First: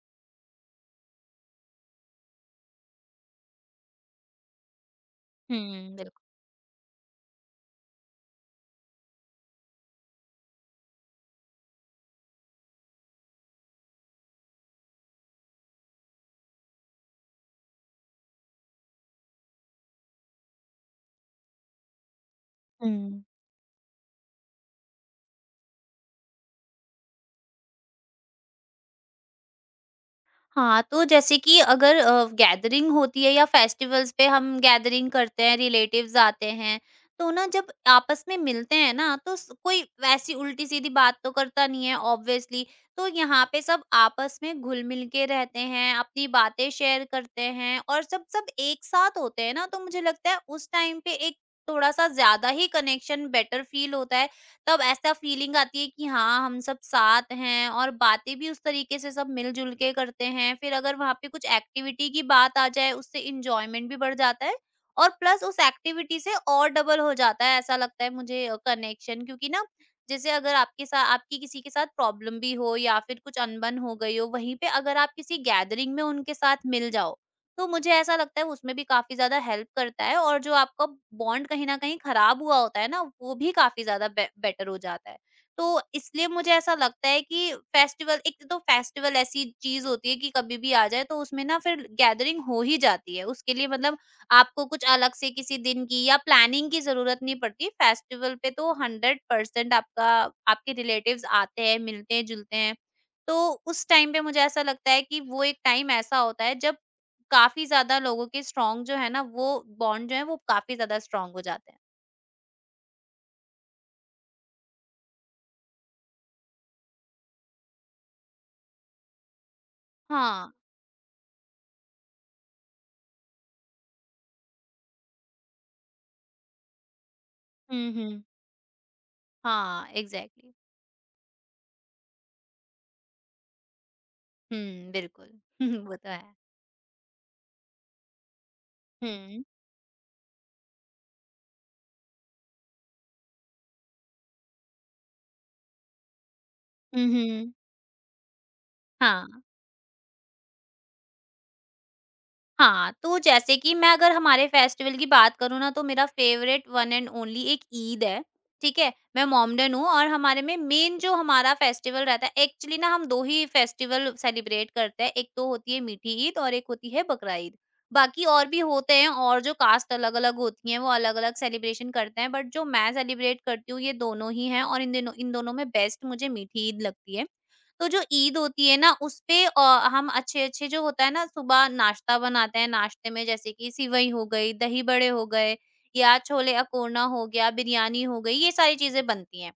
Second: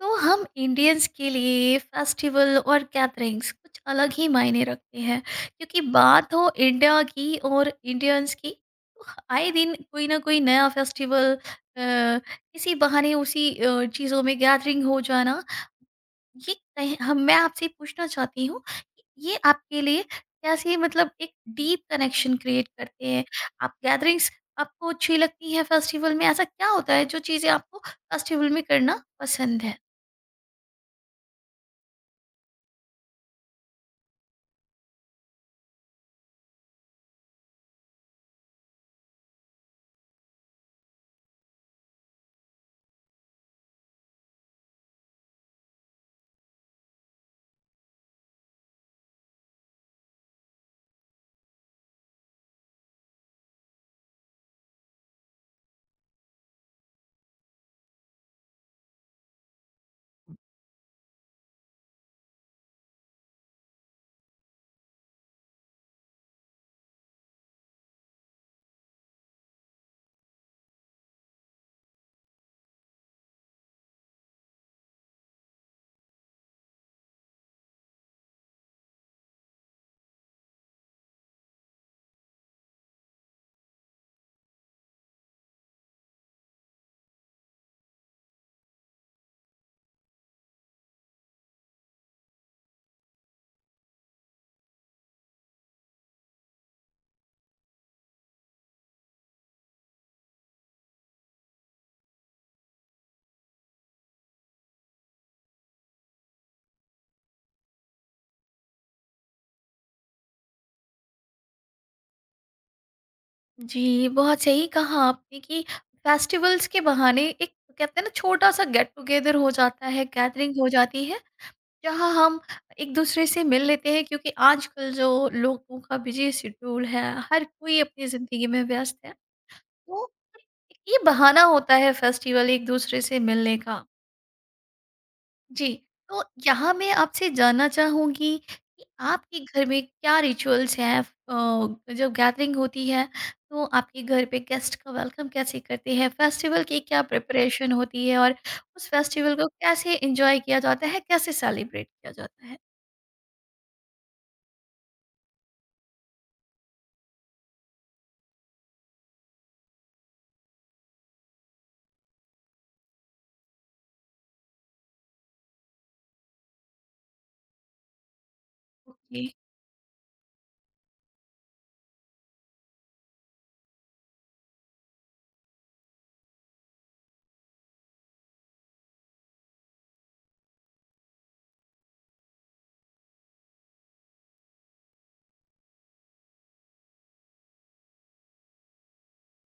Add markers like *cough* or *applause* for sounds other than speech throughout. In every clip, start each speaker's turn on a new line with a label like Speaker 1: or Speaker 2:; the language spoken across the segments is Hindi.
Speaker 1: तो हम इंडियंस के लिए फेस्टिवल और गैदरिंग्स कुछ अलग ही मायने रखते हैं, क्योंकि
Speaker 2: हुँ, बिल्कुल।
Speaker 1: बात हो इंडिया की और इंडियंस की तो आए दिन कोई ना कोई नया फेस्टिवल किसी बहाने उसी चीज़ों में गैदरिंग हो जाना। ये कहीं- हम मैं आपसे पूछना चाहती हूँ कि ये आपके लिए कैसे, मतलब एक डीप कनेक्शन क्रिएट करते
Speaker 2: हुँ।
Speaker 1: हैं? आप गैदरिंग्स आपको अच्छी लगती है, फेस्टिवल में ऐसा क्या होता है, जो चीज़ें आपको फेस्टिवल में करना पसंद है?
Speaker 2: हाँ, तो जैसे कि अगर गैदरिंग होती है या फेस्टिवल्स पे हम गैदरिंग करते हैं, रिलेटिव्स आते हैं, तो ना जब आपस में मिलते हैं ना, तो स कोई वैसी उल्टी-सीधी बात तो करता नहीं है ऑब्वियसली। तो यहाँ पे सब आपस में घुल-मिल के रहते हैं, अपनी बातें शेयर करते हैं और सब सब एक साथ होते हैं ना, तो मुझे लगता है उस टाइम पे एक थोड़ा-सा ज़्यादा ही कनेक्शन बेटर फ़ील होता है। तब ऐसा फीलिंग आती है कि हाँ, हम सब साथ हैं और बातें भी उस तरीके से सब मिलजुल के करते हैं। फिर अगर वहाँ पे कुछ एक्टिविटी की बात आ जाए, उससे इंजॉयमेंट भी बढ़ जाता है और प्लस उस एक्टिविटी से और डबल हो जाता है ऐसा लगता है मुझे कनेक्शन। क्योंकि ना जैसे अगर आपके साथ आपकी किसी के साथ प्रॉब्लम भी हो या फिर कुछ अनबन हो गई हो, वहीं पे अगर आप किसी गैदरिंग में उनके साथ मिल जाओ, तो मुझे ऐसा लगता है उसमें भी काफ़ी ज़्यादा हेल्प करता है और जो आपका बॉन्ड कहीं न कहीं ख़राब हुआ होता है ना, वो भी काफ़ी ज़्यादा बे बेटर हो जाता है। तो इसलिए मुझे ऐसा लगता है कि फेस्टिवल एक तो फेस्टिवल ऐसी चीज़ होती है कि कभी भी आ जाए तो उसमें ना फिर गैदरिंग हो ही जाती है। उसके लिए मतलब आपको कुछ अलग से किसी दिन की या प्लानिंग की ज़रूरत नहीं पड़ती। फेस्टिवल पे तो 100% आपका आपके रिलेटिव्स आते हैं, मिलते हैं, जुलते हैं। तो उस टाइम पे मुझे ऐसा लगता है कि वो एक टाइम ऐसा होता है जब काफ़ी ज़्यादा लोगों के स्ट्रॉन्ग जो है ना, वो बॉन्ड जो है वो काफ़ी ज़्यादा स्ट्रॉन्ग हो जाते हैं।
Speaker 1: जी, बहुत सही कहा आपने कि फेस्टिवल्स के बहाने एक, कहते हैं ना, छोटा-सा गेट टुगेदर हो जाता है,
Speaker 2: हाँ।
Speaker 1: गैदरिंग हो जाती है, जहाँ हम एक दूसरे से मिल लेते हैं, क्योंकि आजकल जो लोगों का बिज़ी शेड्यूल है, हर कोई
Speaker 2: हुँ,
Speaker 1: अपनी
Speaker 2: हुँ।
Speaker 1: ज़िंदगी में व्यस्त है।
Speaker 2: हाँ,
Speaker 1: तो
Speaker 2: एग्ज़ैक्टली।
Speaker 1: एक ये बहाना होता है फेस्टिवल एक दूसरे से मिलने का।
Speaker 2: हुँ, बिल्कुल।
Speaker 1: जी,
Speaker 2: *laughs* वो तो
Speaker 1: तो
Speaker 2: है।
Speaker 1: यहाँ मैं आपसे जानना चाहूँगी कि आपके
Speaker 2: हुँ।
Speaker 1: घर में क्या रिचुअल्स हैं? जब गैदरिंग होती है तो आपके घर पे गेस्ट का वेलकम कैसे करते हैं? फेस्टिवल की क्या
Speaker 2: हुँ, हुँ।
Speaker 1: प्रिपरेशन होती है और उस फेस्टिवल
Speaker 2: हाँ।
Speaker 1: को कैसे एन्जॉय किया जाता है, कैसे सेलिब्रेट किया जाता है?
Speaker 2: हाँ, तो जैसे कि मैं अगर हमारे फेस्टिवल की बात करूँ ना, तो मेरा फ़ेवरेट वन एंड ओनली एक ईद है, ठीक है? मैं मोमडन हूँ और हमारे में मेन जो हमारा फेस्टिवल रहता है एक्चुअली ना हम 2 ही फेस्टिवल सेलिब्रेट करते हैं, एक तो होती है मीठी ईद और एक होती है बकरा ईद। बाकी और भी होते हैं
Speaker 1: ओके,
Speaker 2: और जो कास्ट अलग-अलग होती हैं वो अलग-अलग सेलिब्रेशन करते हैं, बट जो मैं सेलिब्रेट करती हूँ ये दोनों ही हैं और इन दिनों इन दोनों में बेस्ट मुझे मीठी ईद लगती है। तो जो ईद होती है ना उसपे हम अच्छे-अच्छे जो होता है ना सुबह नाश्ता बनाते हैं, नाश्ते में जैसे कि सिवई हो गई, दही बड़े हो गए या छोले अकोना हो गया, बिरयानी हो गई, ये सारी चीज़ें बनती हैं।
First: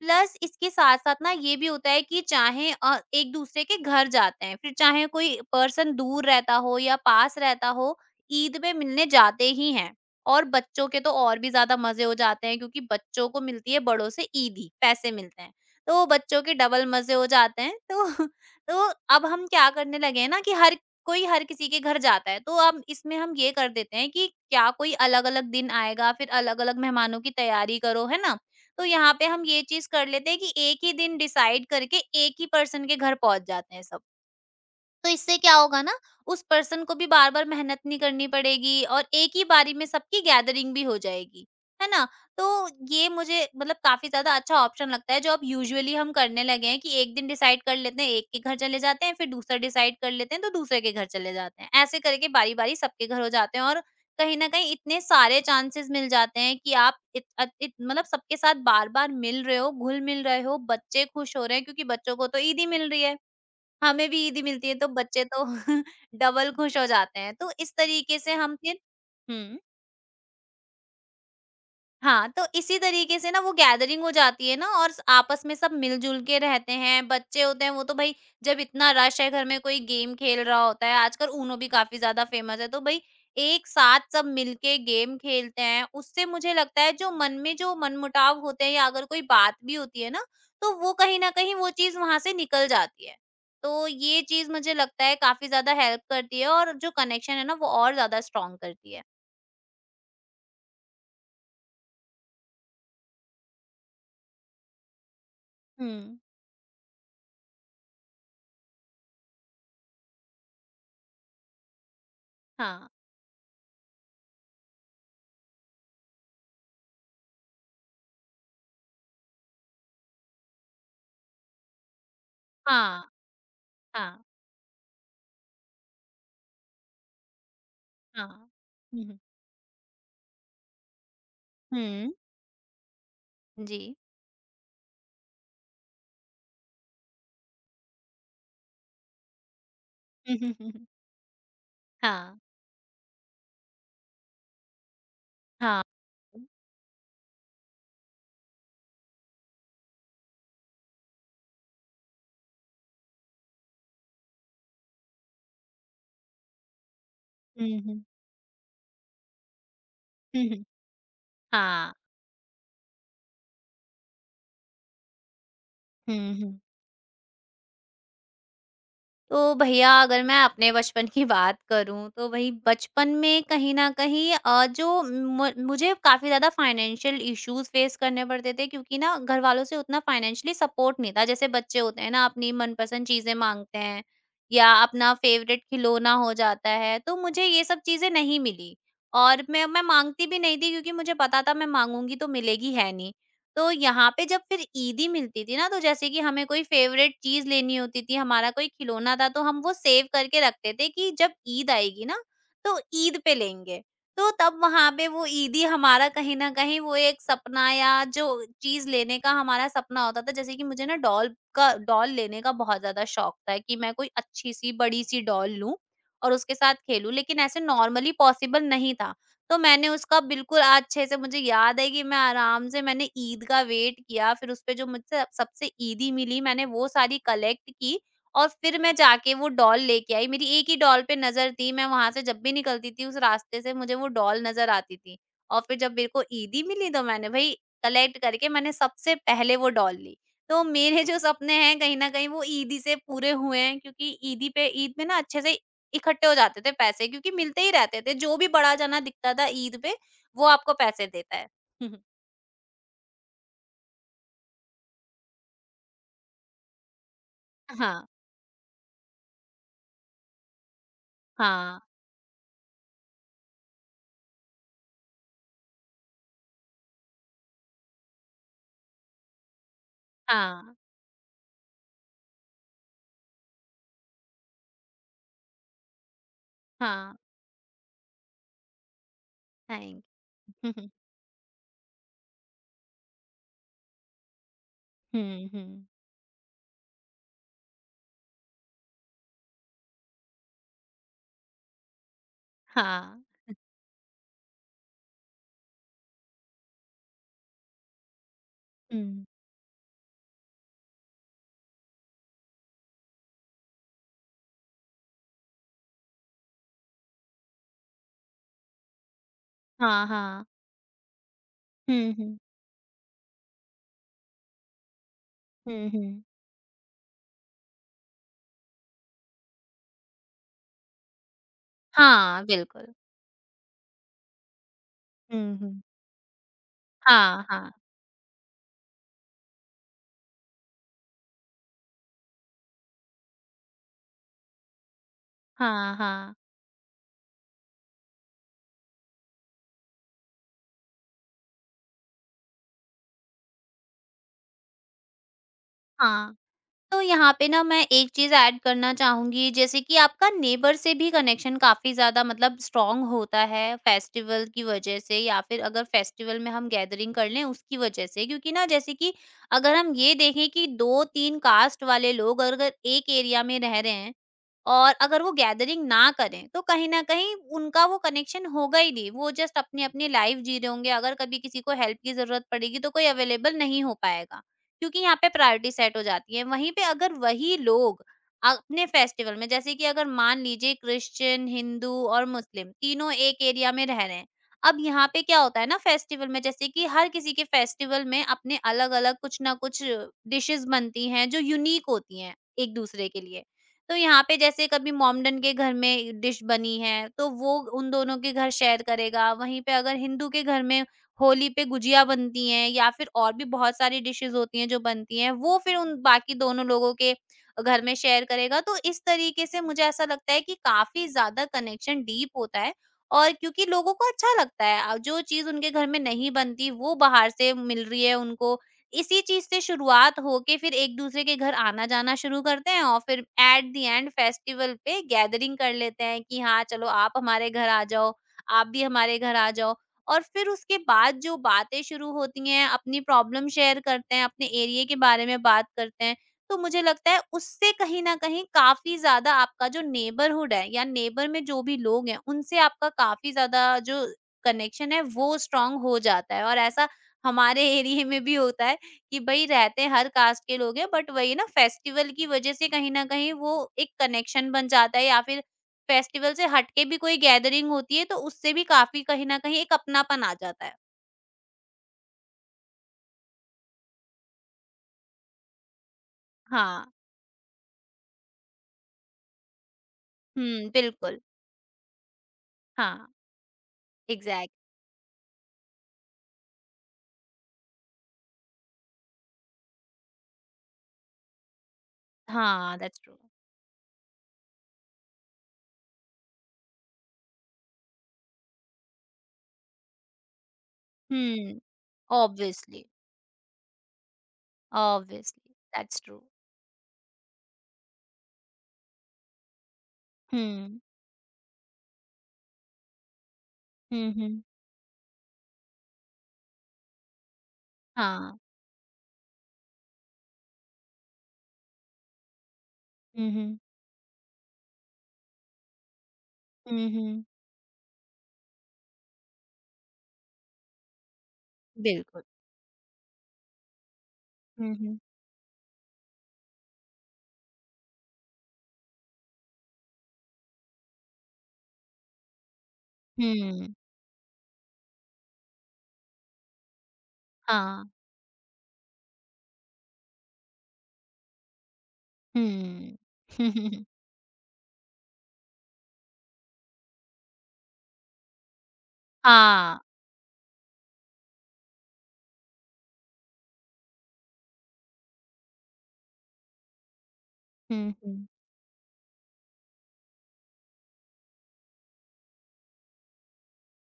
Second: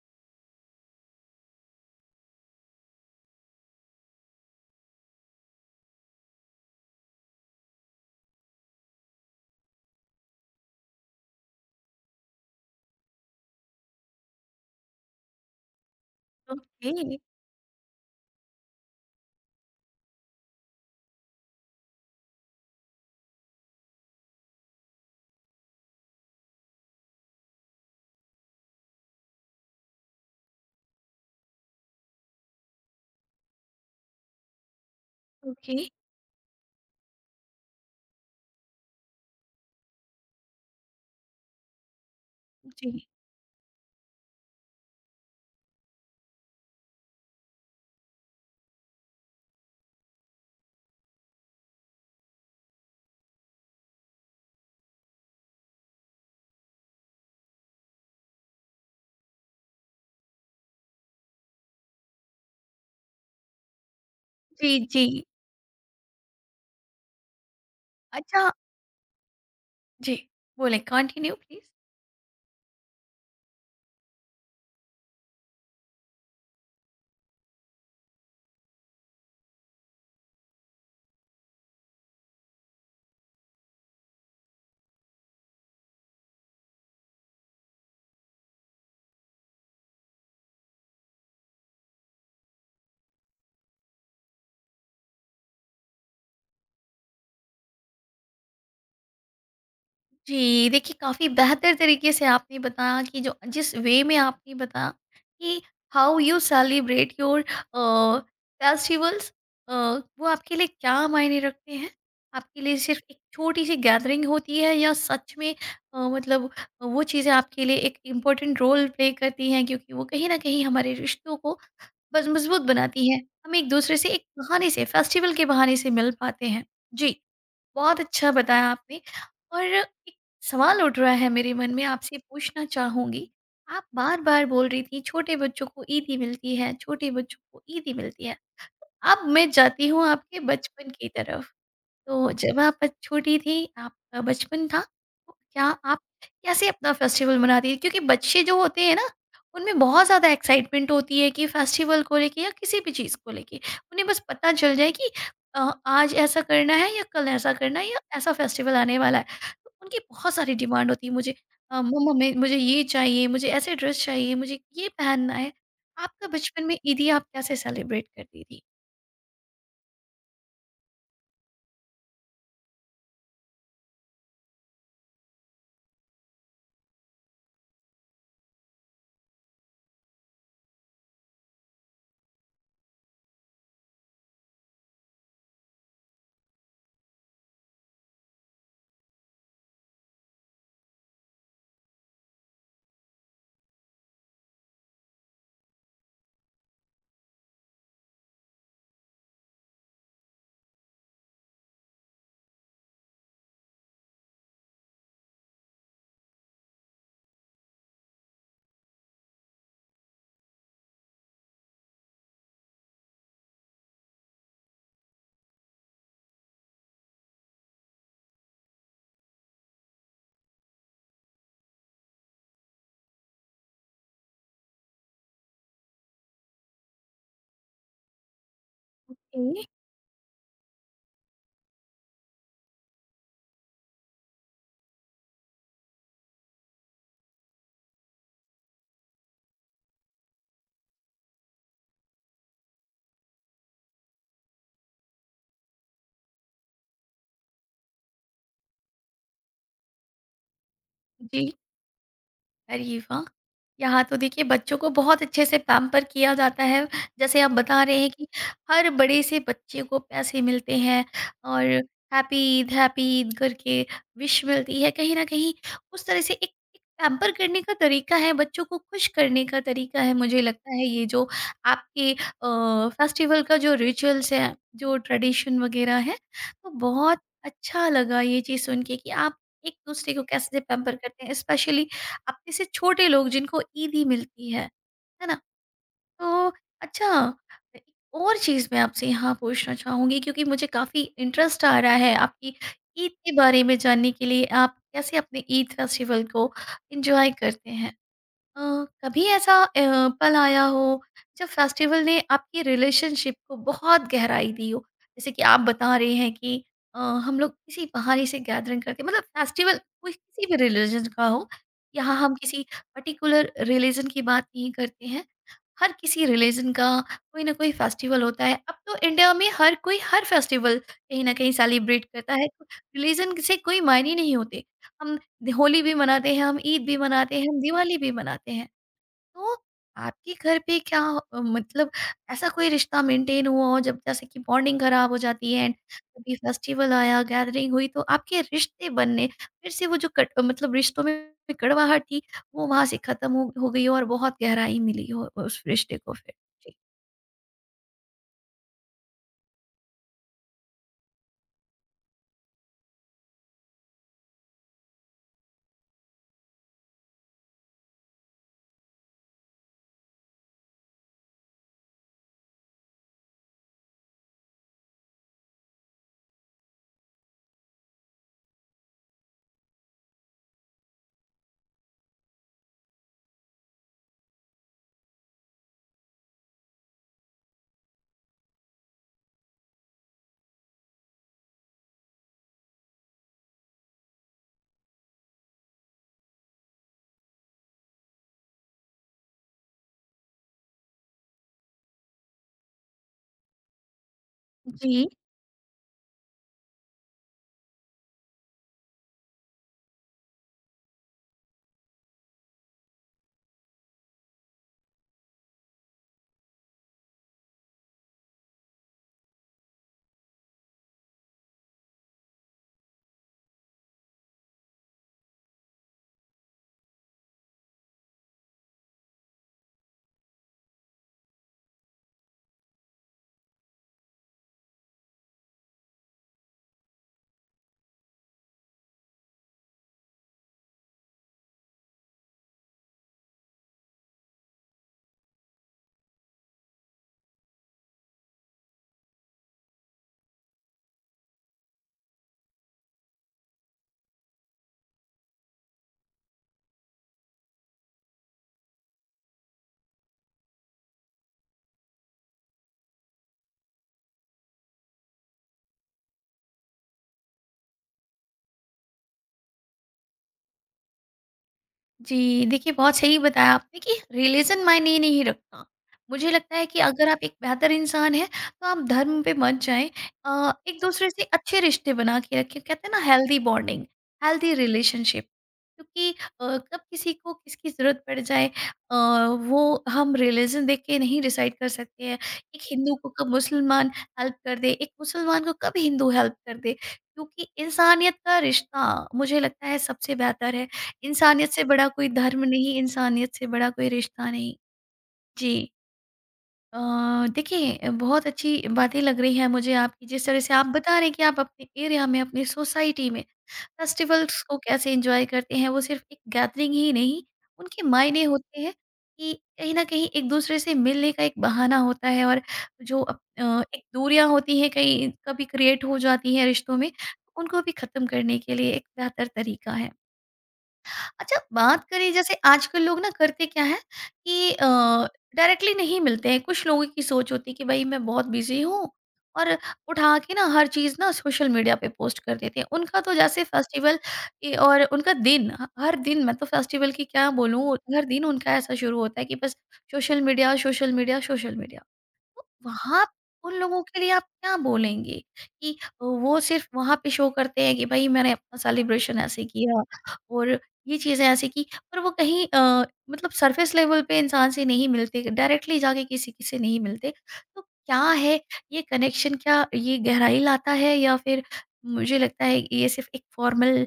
Speaker 2: प्लस इसके साथ-साथ ना ये भी होता है कि चाहे एक-दूसरे के घर जाते हैं, फिर चाहे कोई पर्सन दूर रहता हो या पास रहता हो, ईद में मिलने जाते ही हैं। और बच्चों के तो और भी ज़्यादा मज़े हो जाते हैं क्योंकि बच्चों को मिलती है बड़ों से ईद ही, पैसे मिलते हैं। तो बच्चों के डबल
Speaker 1: ओके,
Speaker 2: मज़े हो जाते हैं। तो *laughs* तो अब हम क्या करने लगे हैं ना कि हर कोई हर किसी के घर जाता है, तो अब इसमें हम ये कर देते हैं कि क्या कोई अलग-अलग दिन आएगा, फिर अलग-अलग मेहमानों की तैयारी करो, है ना? तो यहाँ पे हम ये चीज़ कर लेते हैं कि एक ही दिन डिसाइड करके एक ही पर्सन के घर पहुँच जाते हैं सब। तो इससे क्या
Speaker 1: ओके।
Speaker 2: होगा ना, उस पर्सन को भी बार-बार मेहनत नहीं करनी पड़ेगी और एक ही बारी में सबकी गैदरिंग भी हो जाएगी, है ना? तो
Speaker 1: जी,
Speaker 2: ये मुझे मतलब काफ़ी ज़्यादा अच्छा ऑप्शन लगता है जो अब यूजुअली हम करने लगे हैं कि एक दिन डिसाइड कर लेते हैं, एक के घर चले जाते हैं, फिर दूसरा डिसाइड कर लेते हैं तो दूसरे के घर चले जाते हैं। ऐसे करके बारी-बारी सबके घर हो जाते हैं और कहीं न कहीं इतने सारे चांसेस मिल जाते हैं कि आप इत अत इत मतलब सबके साथ बार-बार मिल रहे हो, घुल-मिल रहे हो, बच्चे खुश हो रहे हैं क्योंकि बच्चों को तो ईद ही मिल रही है। हमें भी ईदी मिलती
Speaker 1: जी,
Speaker 2: है तो
Speaker 1: जी।
Speaker 2: बच्चे तो *laughs* डबल खुश हो जाते हैं। तो इस तरीके से
Speaker 1: अच्छा।
Speaker 2: हम फिर हुँ।
Speaker 1: जी, बोलें कंटिन्यू प्लीज़।
Speaker 2: हाँ, तो इसी तरीके से ना वो गैदरिंग हो जाती है ना और स आपस में सब मिल-जुल के रहते हैं, बच्चे होते हैं वो तो भई जब इतना रश है घर में कोई गेम खेल रहा होता है, आजकल ऊनो भी काफ़ी ज़्यादा फ़ेमस है, तो भई एक साथ सब मिल के गेम खेलते हैं, उससे मुझे लगता है जो मन में जो मनमुटाव होते हैं या अगर कोई बात भी होती है ना, तो वो कहीं न कहीं वो चीज़ वहाँ से निकल जाती है। तो ये चीज़ मुझे लगता है काफ़ी ज़्यादा हेल्प करती है और जो कनेक्शन है ना वो और ज़्यादा स्ट्रॉन्ग करती है।
Speaker 1: जी, देखिए काफ़ी बेहतर तरीके से आपने बताया कि जो जिस वे में आपने बताया कि
Speaker 2: हुँ।
Speaker 1: How you celebrate your festivals, वो आपके लिए क्या मायने रखते हैं, आपके लिए
Speaker 2: हाँ,
Speaker 1: सिर्फ एक छोटी सी गैदरिंग होती है या सच में, मतलब वो चीज़ें आपके लिए एक इम्पोर्टेंट रोल प्ले करती हैं? क्योंकि वो कहीं ना कहीं हमारे रिश्तों को बस मजबूत बनाती
Speaker 2: हाँ,
Speaker 1: हैं, हम एक दूसरे से
Speaker 2: हाँ।
Speaker 1: एक बहाने से, फेस्टिवल के बहाने से मिल पाते हैं। जी, बहुत अच्छा
Speaker 2: हाँ।
Speaker 1: बताया आपने।
Speaker 2: हुँ, हुँ।
Speaker 1: और एक सवाल उठ रहा है मेरे मन में,
Speaker 2: हुँ।
Speaker 1: आपसे पूछना चाहूँगी,
Speaker 2: जी।
Speaker 1: आप बार-बार बोल रही थी छोटे बच्चों को ईदी मिलती है, छोटे बच्चों को ईदी मिलती है। अब मैं जाती हूँ
Speaker 2: हुँ,
Speaker 1: आपके
Speaker 2: हुँ, हुँ, हुँ।
Speaker 1: बचपन की तरफ। तो
Speaker 2: हाँ,
Speaker 1: जब आप छोटी थी, आपका बचपन था, तो क्या
Speaker 2: हाँ।
Speaker 1: आप कैसे अपना फेस्टिवल मनाती थी? क्योंकि बच्चे जो होते हैं ना, उनमें बहुत ज़्यादा एक्साइटमेंट होती है कि फेस्टिवल को लेके या किसी भी चीज़ को लेके। उन्हें बस पता चल जाए कि आज ऐसा करना है या कल ऐसा
Speaker 2: हुँ,
Speaker 1: करना है या
Speaker 2: हुँ।
Speaker 1: ऐसा फेस्टिवल आने वाला है। तो उनकी बहुत
Speaker 2: हुँ,
Speaker 1: सारी
Speaker 2: हुँ।
Speaker 1: डिमांड होती है, मुझे
Speaker 2: हाँ।
Speaker 1: मम्मा, मैं मुझे ये चाहिए, मुझे ऐसे ड्रेस चाहिए, मुझे ये पहनना है। आपका
Speaker 2: हुँ, हुँ।
Speaker 1: बचपन में ईदी आप कैसे सेलिब्रेट करती थी?
Speaker 2: तो भैया अगर मैं अपने बचपन की बात करूँ तो वही बचपन में कहीं न कहीं जो मु मुझे काफ़ी ज़्यादा फाइनेंशियल इश्यूज़ फ़ेस करने पड़ते थे क्योंकि ना घर वालों से उतना फाइनेंशियली सपोर्ट नहीं था। जैसे बच्चे होते हैं ना अपनी मनपसंद चीज़ें माँगते हैं या अपना फ़ेवरेट खिलौना हो जाता है, तो मुझे ये सब चीज़ें नहीं मिली और मैं माँगती भी नहीं थी क्योंकि मुझे पता था मैं माँगूँगी तो मिलेगी है नहीं। तो यहाँ पे जब फिर ईदी मिलती थी ना, तो जैसे कि हमें कोई फ़ेवरेट चीज़ लेनी होती थी, हमारा कोई खिलौना था, तो हम वो सेव करके रखते थे कि जब ईद आएगी ना, तो ईद पे लेंगे। तो तब वहाँ पे वो ईदी हमारा कहीं न कहीं वो एक सपना या जो चीज़ लेने का हमारा सपना होता था, जैसे कि मुझे ना डॉल लेने का बहुत ज़्यादा शौक था कि मैं कोई अच्छी-सी, बड़ी-सी डॉल लूँ और उसके साथ खेलूँ, लेकिन ऐसे नॉर्मली पॉसिबल नहीं था। तो मैंने उसका बिल्कुल आज अच्छे से मुझे याद है कि मैं आराम से मैंने ईद का वेट किया, फिर उसपे जो मुझसे सबसे ईदी मिली मैंने वो सारी कलेक्ट की और फिर मैं जाके वो
Speaker 1: जी।
Speaker 2: डॉल लेके आई। मेरी एक ही डॉल पे नज़र थी, मैं वहाँ से जब भी निकलती थी उस रास्ते से मुझे वो डॉल नज़र आती थी। और फिर जब मेरे को ईदी मिली तो मैंने भई कलेक्ट करके मैंने सबसे पहले वो डॉल ली। तो मेरे जो सपने हैं कहीं न कहीं वो ईदी से पूरे हुए हैं क्योंकि ईदी पे ईद में ना अच्छे से इकट्ठे हो जाते थे पैसे क्योंकि मिलते ही रहते थे, जो भी बड़ा जना दिखता था ईद पे वो आपको पैसे देता है।
Speaker 1: जी।
Speaker 2: *laughs*
Speaker 1: अरे वाह! यहाँ तो देखिए बच्चों को बहुत अच्छे से पैम्पर किया जाता है। जैसे आप बता रहे
Speaker 2: हाँ,
Speaker 1: हैं कि हर बड़े से बच्चे को पैसे मिलते हैं और
Speaker 2: हाँ,
Speaker 1: हैप्पी ईद करके विश मिलती है। कहीं न कहीं उस तरह से एक एक पैम्पर करने का तरीका है, बच्चों को खुश करने का तरीका है। मुझे लगता
Speaker 2: हाँ,
Speaker 1: है ये जो आपके फेस्टिवल का जो रिचुअल्स है, जो ट्रेडिशन वग़ैरह है, तो
Speaker 2: हाँ,
Speaker 1: बहुत अच्छा लगा ये चीज़ सुन के कि आप
Speaker 2: थैंक
Speaker 1: एक-दूसरे को कैसे
Speaker 2: हुँ, हुँ,
Speaker 1: पैम्पर करते हैं। स्पेशली आप जैसे छोटे लोग जिनको ईदी मिलती है ना?
Speaker 2: हुँ, हुँ,
Speaker 1: तो अच्छा, एक और चीज़ मैं आपसे यहाँ पूछना चाहूँगी क्योंकि मुझे काफ़ी इंटरेस्ट आ रहा है आपकी
Speaker 2: *laughs*
Speaker 1: ईद
Speaker 2: हाँ,
Speaker 1: के बारे में जानने के लिए। आप कैसे अपने ईद फेस्टिवल को एन्जॉय करते हैं? अ,
Speaker 2: हुँ,
Speaker 1: कभी ऐसा पल आया हो जब फेस्टिवल ने आपकी रिलेशनशिप को बहुत गहराई दी हो? जैसे कि आप बता रहे हैं कि हम लोग किसी बहाने से गैदरिंग करके, मतलब फेस्टिवल
Speaker 2: हाँ,
Speaker 1: कोई किसी
Speaker 2: हाँ,
Speaker 1: भी रिलीजन का हो,
Speaker 2: हुँ,
Speaker 1: यहाँ हम
Speaker 2: हुँ,
Speaker 1: किसी पर्टिकुलर रिलीजन की बात नहीं करते हैं।
Speaker 2: हुँ,
Speaker 1: हर
Speaker 2: हुँ,
Speaker 1: किसी रिलीजन का कोई ना कोई फेस्टिवल होता है, अब तो इंडिया में हर कोई हर फेस्टिवल कहीं ना कहीं सेलिब्रेट करता
Speaker 2: हाँ,
Speaker 1: है,
Speaker 2: बिल्कुल,
Speaker 1: रिलीजन से कोई मायने नहीं होते। हम
Speaker 2: हुँ,
Speaker 1: होली
Speaker 2: हुँ,
Speaker 1: भी मनाते हैं, हम ईद भी मनाते
Speaker 2: हाँ,
Speaker 1: हैं, हम
Speaker 2: हाँ,
Speaker 1: दिवाली भी मनाते हैं। तो आपके घर पे क्या, मतलब ऐसा कोई रिश्ता मेंटेन हुआ हो जब, जैसे कि बॉन्डिंग खराब हो जाती है एंड
Speaker 2: हाँ, हाँ,
Speaker 1: कभी फेस्टिवल आया, गैदरिंग हुई, तो आपके रिश्ते बनने फिर से, वो जो कट, मतलब रिश्तों में कड़वाहट थी, वो वहां से खत्म, हो गई हो और बहुत गहराई मिली हो उस रिश्ते को फिर?
Speaker 2: हाँ। तो यहाँ पे ना मैं एक चीज़ ऐड करना चाहूँगी, जैसे कि आपका नेबर से भी कनेक्शन काफ़ी ज़्यादा मतलब स्ट्रॉन्ग होता है फेस्टिवल की वजह से या फिर अगर फेस्टिवल में हम गैदरिंग कर लें उसकी वजह से। क्योंकि ना जैसे कि अगर हम ये देखें कि दो तीन कास्ट वाले लोग अगर एक एरिया में रह रहे हैं और अगर वो गैदरिंग ना करें, तो कहीं न कहीं उनका वो कनेक्शन होगा ही नहीं। वो जस्ट अपनी-अपनी लाइफ़ जी रहे होंगे, अगर कभी किसी को हेल्प की ज़रूरत पड़ेगी तो कोई अवेलेबल नहीं हो पाएगा, क्योंकि यहाँ पे प्रायोरिटी सेट हो जाती है। वहीं पे अगर वही लोग अपने फेस्टिवल में जैसे कि अगर मान लीजिए क्रिश्चियन, हिंदू और मुस्लिम तीनों एक एरिया में रह रहे हैं। अब यहाँ पे क्या होता है ना फेस्टिवल में जैसे कि हर किसी के फेस्टिवल में अपने अलग-अलग कुछ ना कुछ डिशेज़ बनती हैं जो यूनिक होती हैं एक-दूसरे के लिए। तो यहाँ पे जैसे कभी
Speaker 1: जी।
Speaker 2: मोमडन के घर में डिश बनी है तो वो उन दोनों के घर शेयर करेगा, वहीं पे अगर हिंदू के घर में होली पे गुजिया बनती हैं या फिर और भी बहुत सारी डिशेस होती हैं जो बनती हैं वो फिर उन बाकी दोनों लोगों के घर में शेयर करेगा। तो इस तरीके से मुझे ऐसा लगता है कि काफी ज्यादा कनेक्शन डीप होता है और क्योंकि लोगों को अच्छा लगता है जो चीज उनके घर में नहीं बनती वो बाहर से मिल रही है उनको, इसी चीज़ से शुरुआत होके फिर एक-दूसरे के घर आना-जाना शुरू करते हैं और फिर एट द एंड फेस्टिवल पे गैदरिंग कर लेते हैं कि हाँ, चलो आप हमारे घर आ जाओ, आप भी हमारे घर आ जाओ। और फिर उसके बाद जो बातें शुरू होती हैं, अपनी प्रॉब्लम शेयर करते हैं, अपने एरिया के बारे में बात करते हैं। तो मुझे लगता है उससे कहीं न कहीं काफ़ी ज़्यादा आपका जो नेबरहुड है या नेबर में जो भी लोग हैं, उनसे आपका काफ़ी ज़्यादा जो कनेक्शन है वो स्ट्रॉन्ग हो जाता है और ऐसा हमारे एरिया में भी होता है। कि भई रहते हैं हर कास्ट के लोग हैं बट वही ना फेस्टिवल की वजह से कहीं न कहीं वो एक कनेक्शन बन जाता है या फिर फेस्टिवल से हट के भी कोई गैदरिंग होती है तो उससे भी काफ़ी कहीं न कहीं एक अपनापन आ जाता है।
Speaker 1: जी, देखिए बहुत सही बताया आपने कि रिलीजन मायने ही नहीं रखता। मुझे लगता है कि
Speaker 2: हाँ।
Speaker 1: अगर आप एक बेहतर इंसान हैं, तो आप धर्म पे मत जाएँ,
Speaker 2: हुँ,
Speaker 1: एक-दूसरे
Speaker 2: बिल्कुल।
Speaker 1: से अच्छे रिश्ते बना के रखें। कहते हैं
Speaker 2: हाँ,
Speaker 1: ना, healthy bonding, healthy
Speaker 2: exact
Speaker 1: relationship, क्योंकि कब किसी को किसकी ज़रूरत पड़ जाए, अ, वो हम रिलीजन देख के नहीं डिसाइड कर सकते हैं। एक
Speaker 2: हाँ,
Speaker 1: हिंदू
Speaker 2: दैट्स
Speaker 1: को
Speaker 2: ट्रू।
Speaker 1: कब मुसलमान हेल्प कर दे, एक मुसलमान को कब हिंदू हेल्प कर दे, क्योंकि इंसानियत का रिश्ता मुझे लगता है सबसे बेहतर है। इंसानियत
Speaker 2: हुँ,
Speaker 1: से बड़ा कोई धर्म नहीं,
Speaker 2: ऑब्वियसली,
Speaker 1: इंसानियत से बड़ा कोई रिश्ता नहीं।
Speaker 2: ऑब्वियसली,
Speaker 1: जी।
Speaker 2: That's true.
Speaker 1: अ, देखिए बहुत अच्छी बातें लग रही हैं मुझे आपकी, जिस तरह से आप
Speaker 2: हुँ।
Speaker 1: बता रहे हैं कि आप अपने एरिया में, अपनी सोसाइटी में
Speaker 2: हुँ, हुँ।
Speaker 1: फेस्टिवल्स को कैसे एन्जॉय करते हैं। वो सिर्फ़ एक गैदरिंग ही नहीं, उनके मायने
Speaker 2: हाँ।
Speaker 1: होते हैं कि कहीं न कहीं एक-दूसरे से मिलने का एक बहाना होता है और जो अप
Speaker 2: हुँ, हुँ।
Speaker 1: अ, एक दूरियाँ होती हैं कहीं कभी, क्रिएट हो जाती हैं रिश्तों
Speaker 2: हुँ,
Speaker 1: में,
Speaker 2: हुँ।
Speaker 1: उनको भी ख़त्म करने के लिए एक बेहतर तरीका है। अच्छा, बात करें,
Speaker 2: बिल्कुल।
Speaker 1: जैसे आजकल लोग ना करते क्या है कि
Speaker 2: हुँ, हुँ।
Speaker 1: डायरेक्टली नहीं मिलते हैं। कुछ लोगों की सोच होती है कि भई मैं बहुत बिज़ी हूँ और उठा के ना हर चीज़ ना सोशल मीडिया पे पोस्ट कर देते हैं। उनका तो जैसे
Speaker 2: हुँ,
Speaker 1: फेस्टिवल ए और उनका दिन ह हर दिन, मैं तो फेस्टिवल की क्या बोलूँ,
Speaker 2: हाँ।
Speaker 1: हर दिन उनका ऐसा शुरू होता है कि बस social media, social media, social media.
Speaker 2: हुँ।
Speaker 1: वहाँ उन लोगों
Speaker 2: *laughs*
Speaker 1: के लिए आप क्या बोलेंगे कि वो सिर्फ वहाँ पे शो करते हैं कि भाई मैंने अपना सेलिब्रेशन ऐसे किया
Speaker 2: हाँ।
Speaker 1: और ये चीज़ें ऐसे की, पर वो कहीं मतलब सरफेस लेवल पे इंसान से नहीं मिलते, डायरेक्टली जाके किसी किसी नहीं मिलते, तो
Speaker 2: हुँ,
Speaker 1: क्या
Speaker 2: हुँ।
Speaker 1: है, ये कनेक्शन क्या ये गहराई लाता है या फिर मुझे लगता है कि ये सिर्फ एक फॉर्मल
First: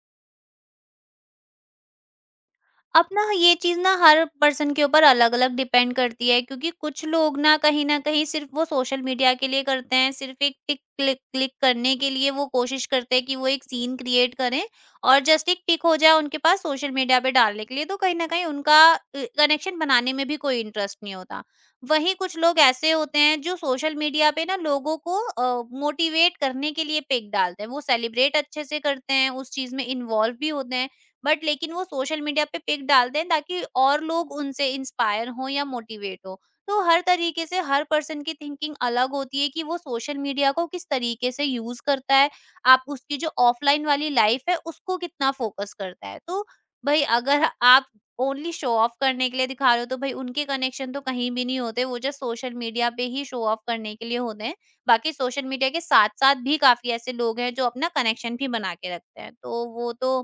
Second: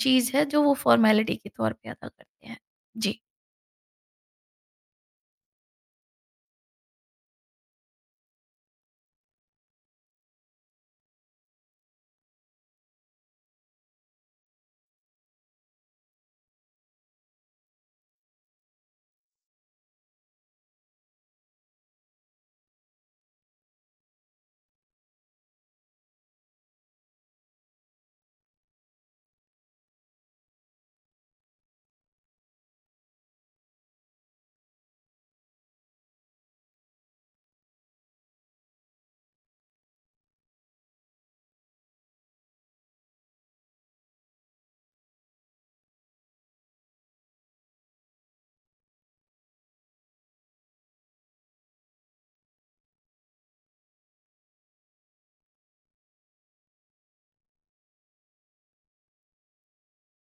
Speaker 1: चीज़ है जो वो फॉर्मेलिटी के तौर पे अदा करते हैं?
Speaker 2: अब
Speaker 1: जी।
Speaker 2: ना ये चीज़ ना हर पर्सन के ऊपर अलग-अलग डिपेंड करती है क्योंकि कुछ लोग ना कहीं न कहीं सिर्फ़ वो सोशल मीडिया के लिए करते हैं, सिर्फ़ एक टिक क्लिक क्लिक करने के लिए वो कोशिश करते हैं कि वो एक सीन क्रिएट करें और जस्ट एक टिक हो जाए उनके पास सोशल मीडिया पे डालने के लिए, तो कहीं न कहीं उनका कनेक्शन बनाने में भी कोई इंटरेस्ट नहीं होता। वहीं कुछ लोग ऐसे होते हैं जो सोशल मीडिया पे ना लोगों को मोटिवेट करने के लिए पिक डालते हैं, वो सेलिब्रेट अच्छे से करते हैं, उस चीज़ में इन्वॉल्व भी होते हैं। बट लेकिन वो सोशल मीडिया पे पिक डाल दें ताकि और लोग उनसे इंस्पायर हों या मोटिवेट हो। तो हर तरीके से हर पर्सन की थिंकिंग अलग होती है कि वो सोशल मीडिया को किस तरीके से यूज करता है, आप उसकी जो ऑफलाइन वाली लाइफ है उसको कितना फोकस करता है। तो भाई अगर आप ओनली शो ऑफ करने के लिए दिखा रहे हो तो भाई उनके कनेक्शन तो कहीं भी नहीं होते, वो जस्ट सोशल मीडिया पे ही शो ऑफ करने के लिए होते हैं। बाकी सोशल मीडिया के साथ साथ भी काफी ऐसे लोग हैं जो अपना कनेक्शन भी बना के रखते हैं, तो वो तो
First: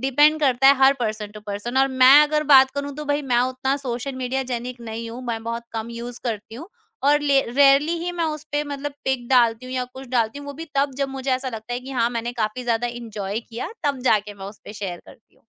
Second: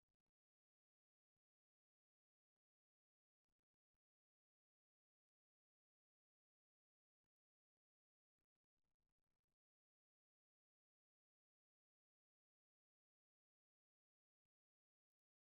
Speaker 2: डिपेंड करता है हर पर्सन टू पर्सन। और मैं अगर बात करूँ तो भाई मैं उतना सोशल मीडिया जेनिक नहीं हूँ, मैं बहुत कम यूज़ करती हूँ और ले रेयरली ही मैं उसपे मतलब पिक डालती हूँ या कुछ डालती हूँ, वो भी तब जब मुझे ऐसा लगता है कि हाँ, मैंने काफ़ी ज़्यादा एन्जॉय किया, तब जाके मैं उसपे शेयर करती हूँ।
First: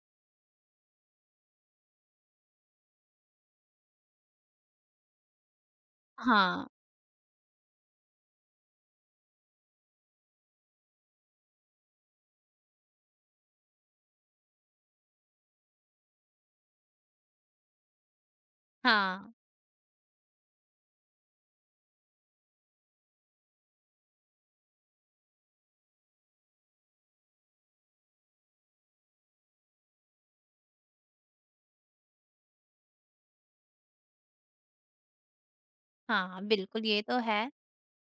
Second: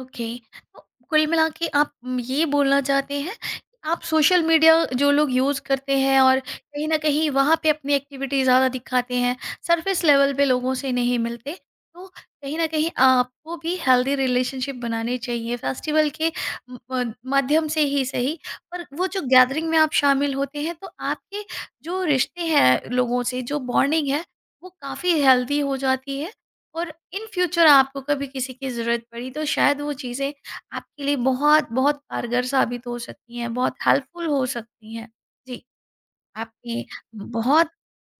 Speaker 1: ओके। तो कुल मिला के आप ये बोलना चाहते हैं कि आप सोशल मीडिया जो लोग यूज़ करते हैं और
Speaker 2: हाँ।
Speaker 1: कहीं न कहीं वहाँ पे अपनी एक्टिविटी ज़्यादा दिखाते हैं, सरफ़ेस लेवल पे लोगों से नहीं मिलते, तो कहीं न कहीं आपको भी हेल्दी रिलेशनशिप बनाने चाहिए फेस्टिवल के म अ, माध्यम से ही सही, पर वो जो
Speaker 2: हाँ,
Speaker 1: गैदरिंग में आप शामिल होते हैं, तो आपके जो रिश्ते हैं लोगों से, जो बॉन्डिंग है, वो काफ़ी हेल्दी हो जाती है और इन फ्यूचर आपको कभी किसी की ज़रूरत पड़ी तो शायद वो चीज़ें आपके लिए बहुत बहुत कारगर साबित हो सकती हैं, बहुत हेल्पफुल हो सकती हैं। जी,
Speaker 2: हाँ, हाँ, बिल्कुल
Speaker 1: आपने
Speaker 2: ये तो है।
Speaker 1: बहुत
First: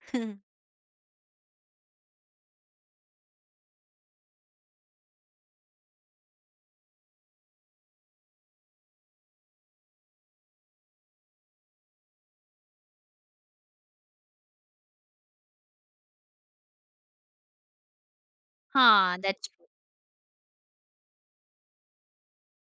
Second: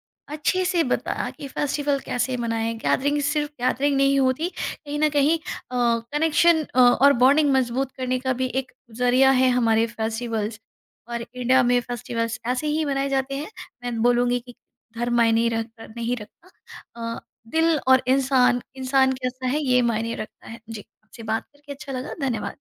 Speaker 2: *laughs*
Speaker 1: अच्छे से बताया कि फेस्टिवल कैसे मनाएँ, गैदरिंग सिर्फ गैदरिंग नहीं होती, कहीं न कहीं कनेक्शन और बॉन्डिंग मजबूत करने का भी एक ज़रिया है हमारे फेस्टिवल्स। और इंडिया में फेस्टिवल्स ऐसे ही मनाए जाते हैं, मैं बोलूँगी कि धर्म मायने रख नहीं रखता, अ, दिल और इंसान, इंसान
Speaker 2: हाँ,
Speaker 1: कैसा
Speaker 2: दैट्स
Speaker 1: है ये मायने रखता है। जी, आपसे बात करके अच्छा लगा, धन्यवाद।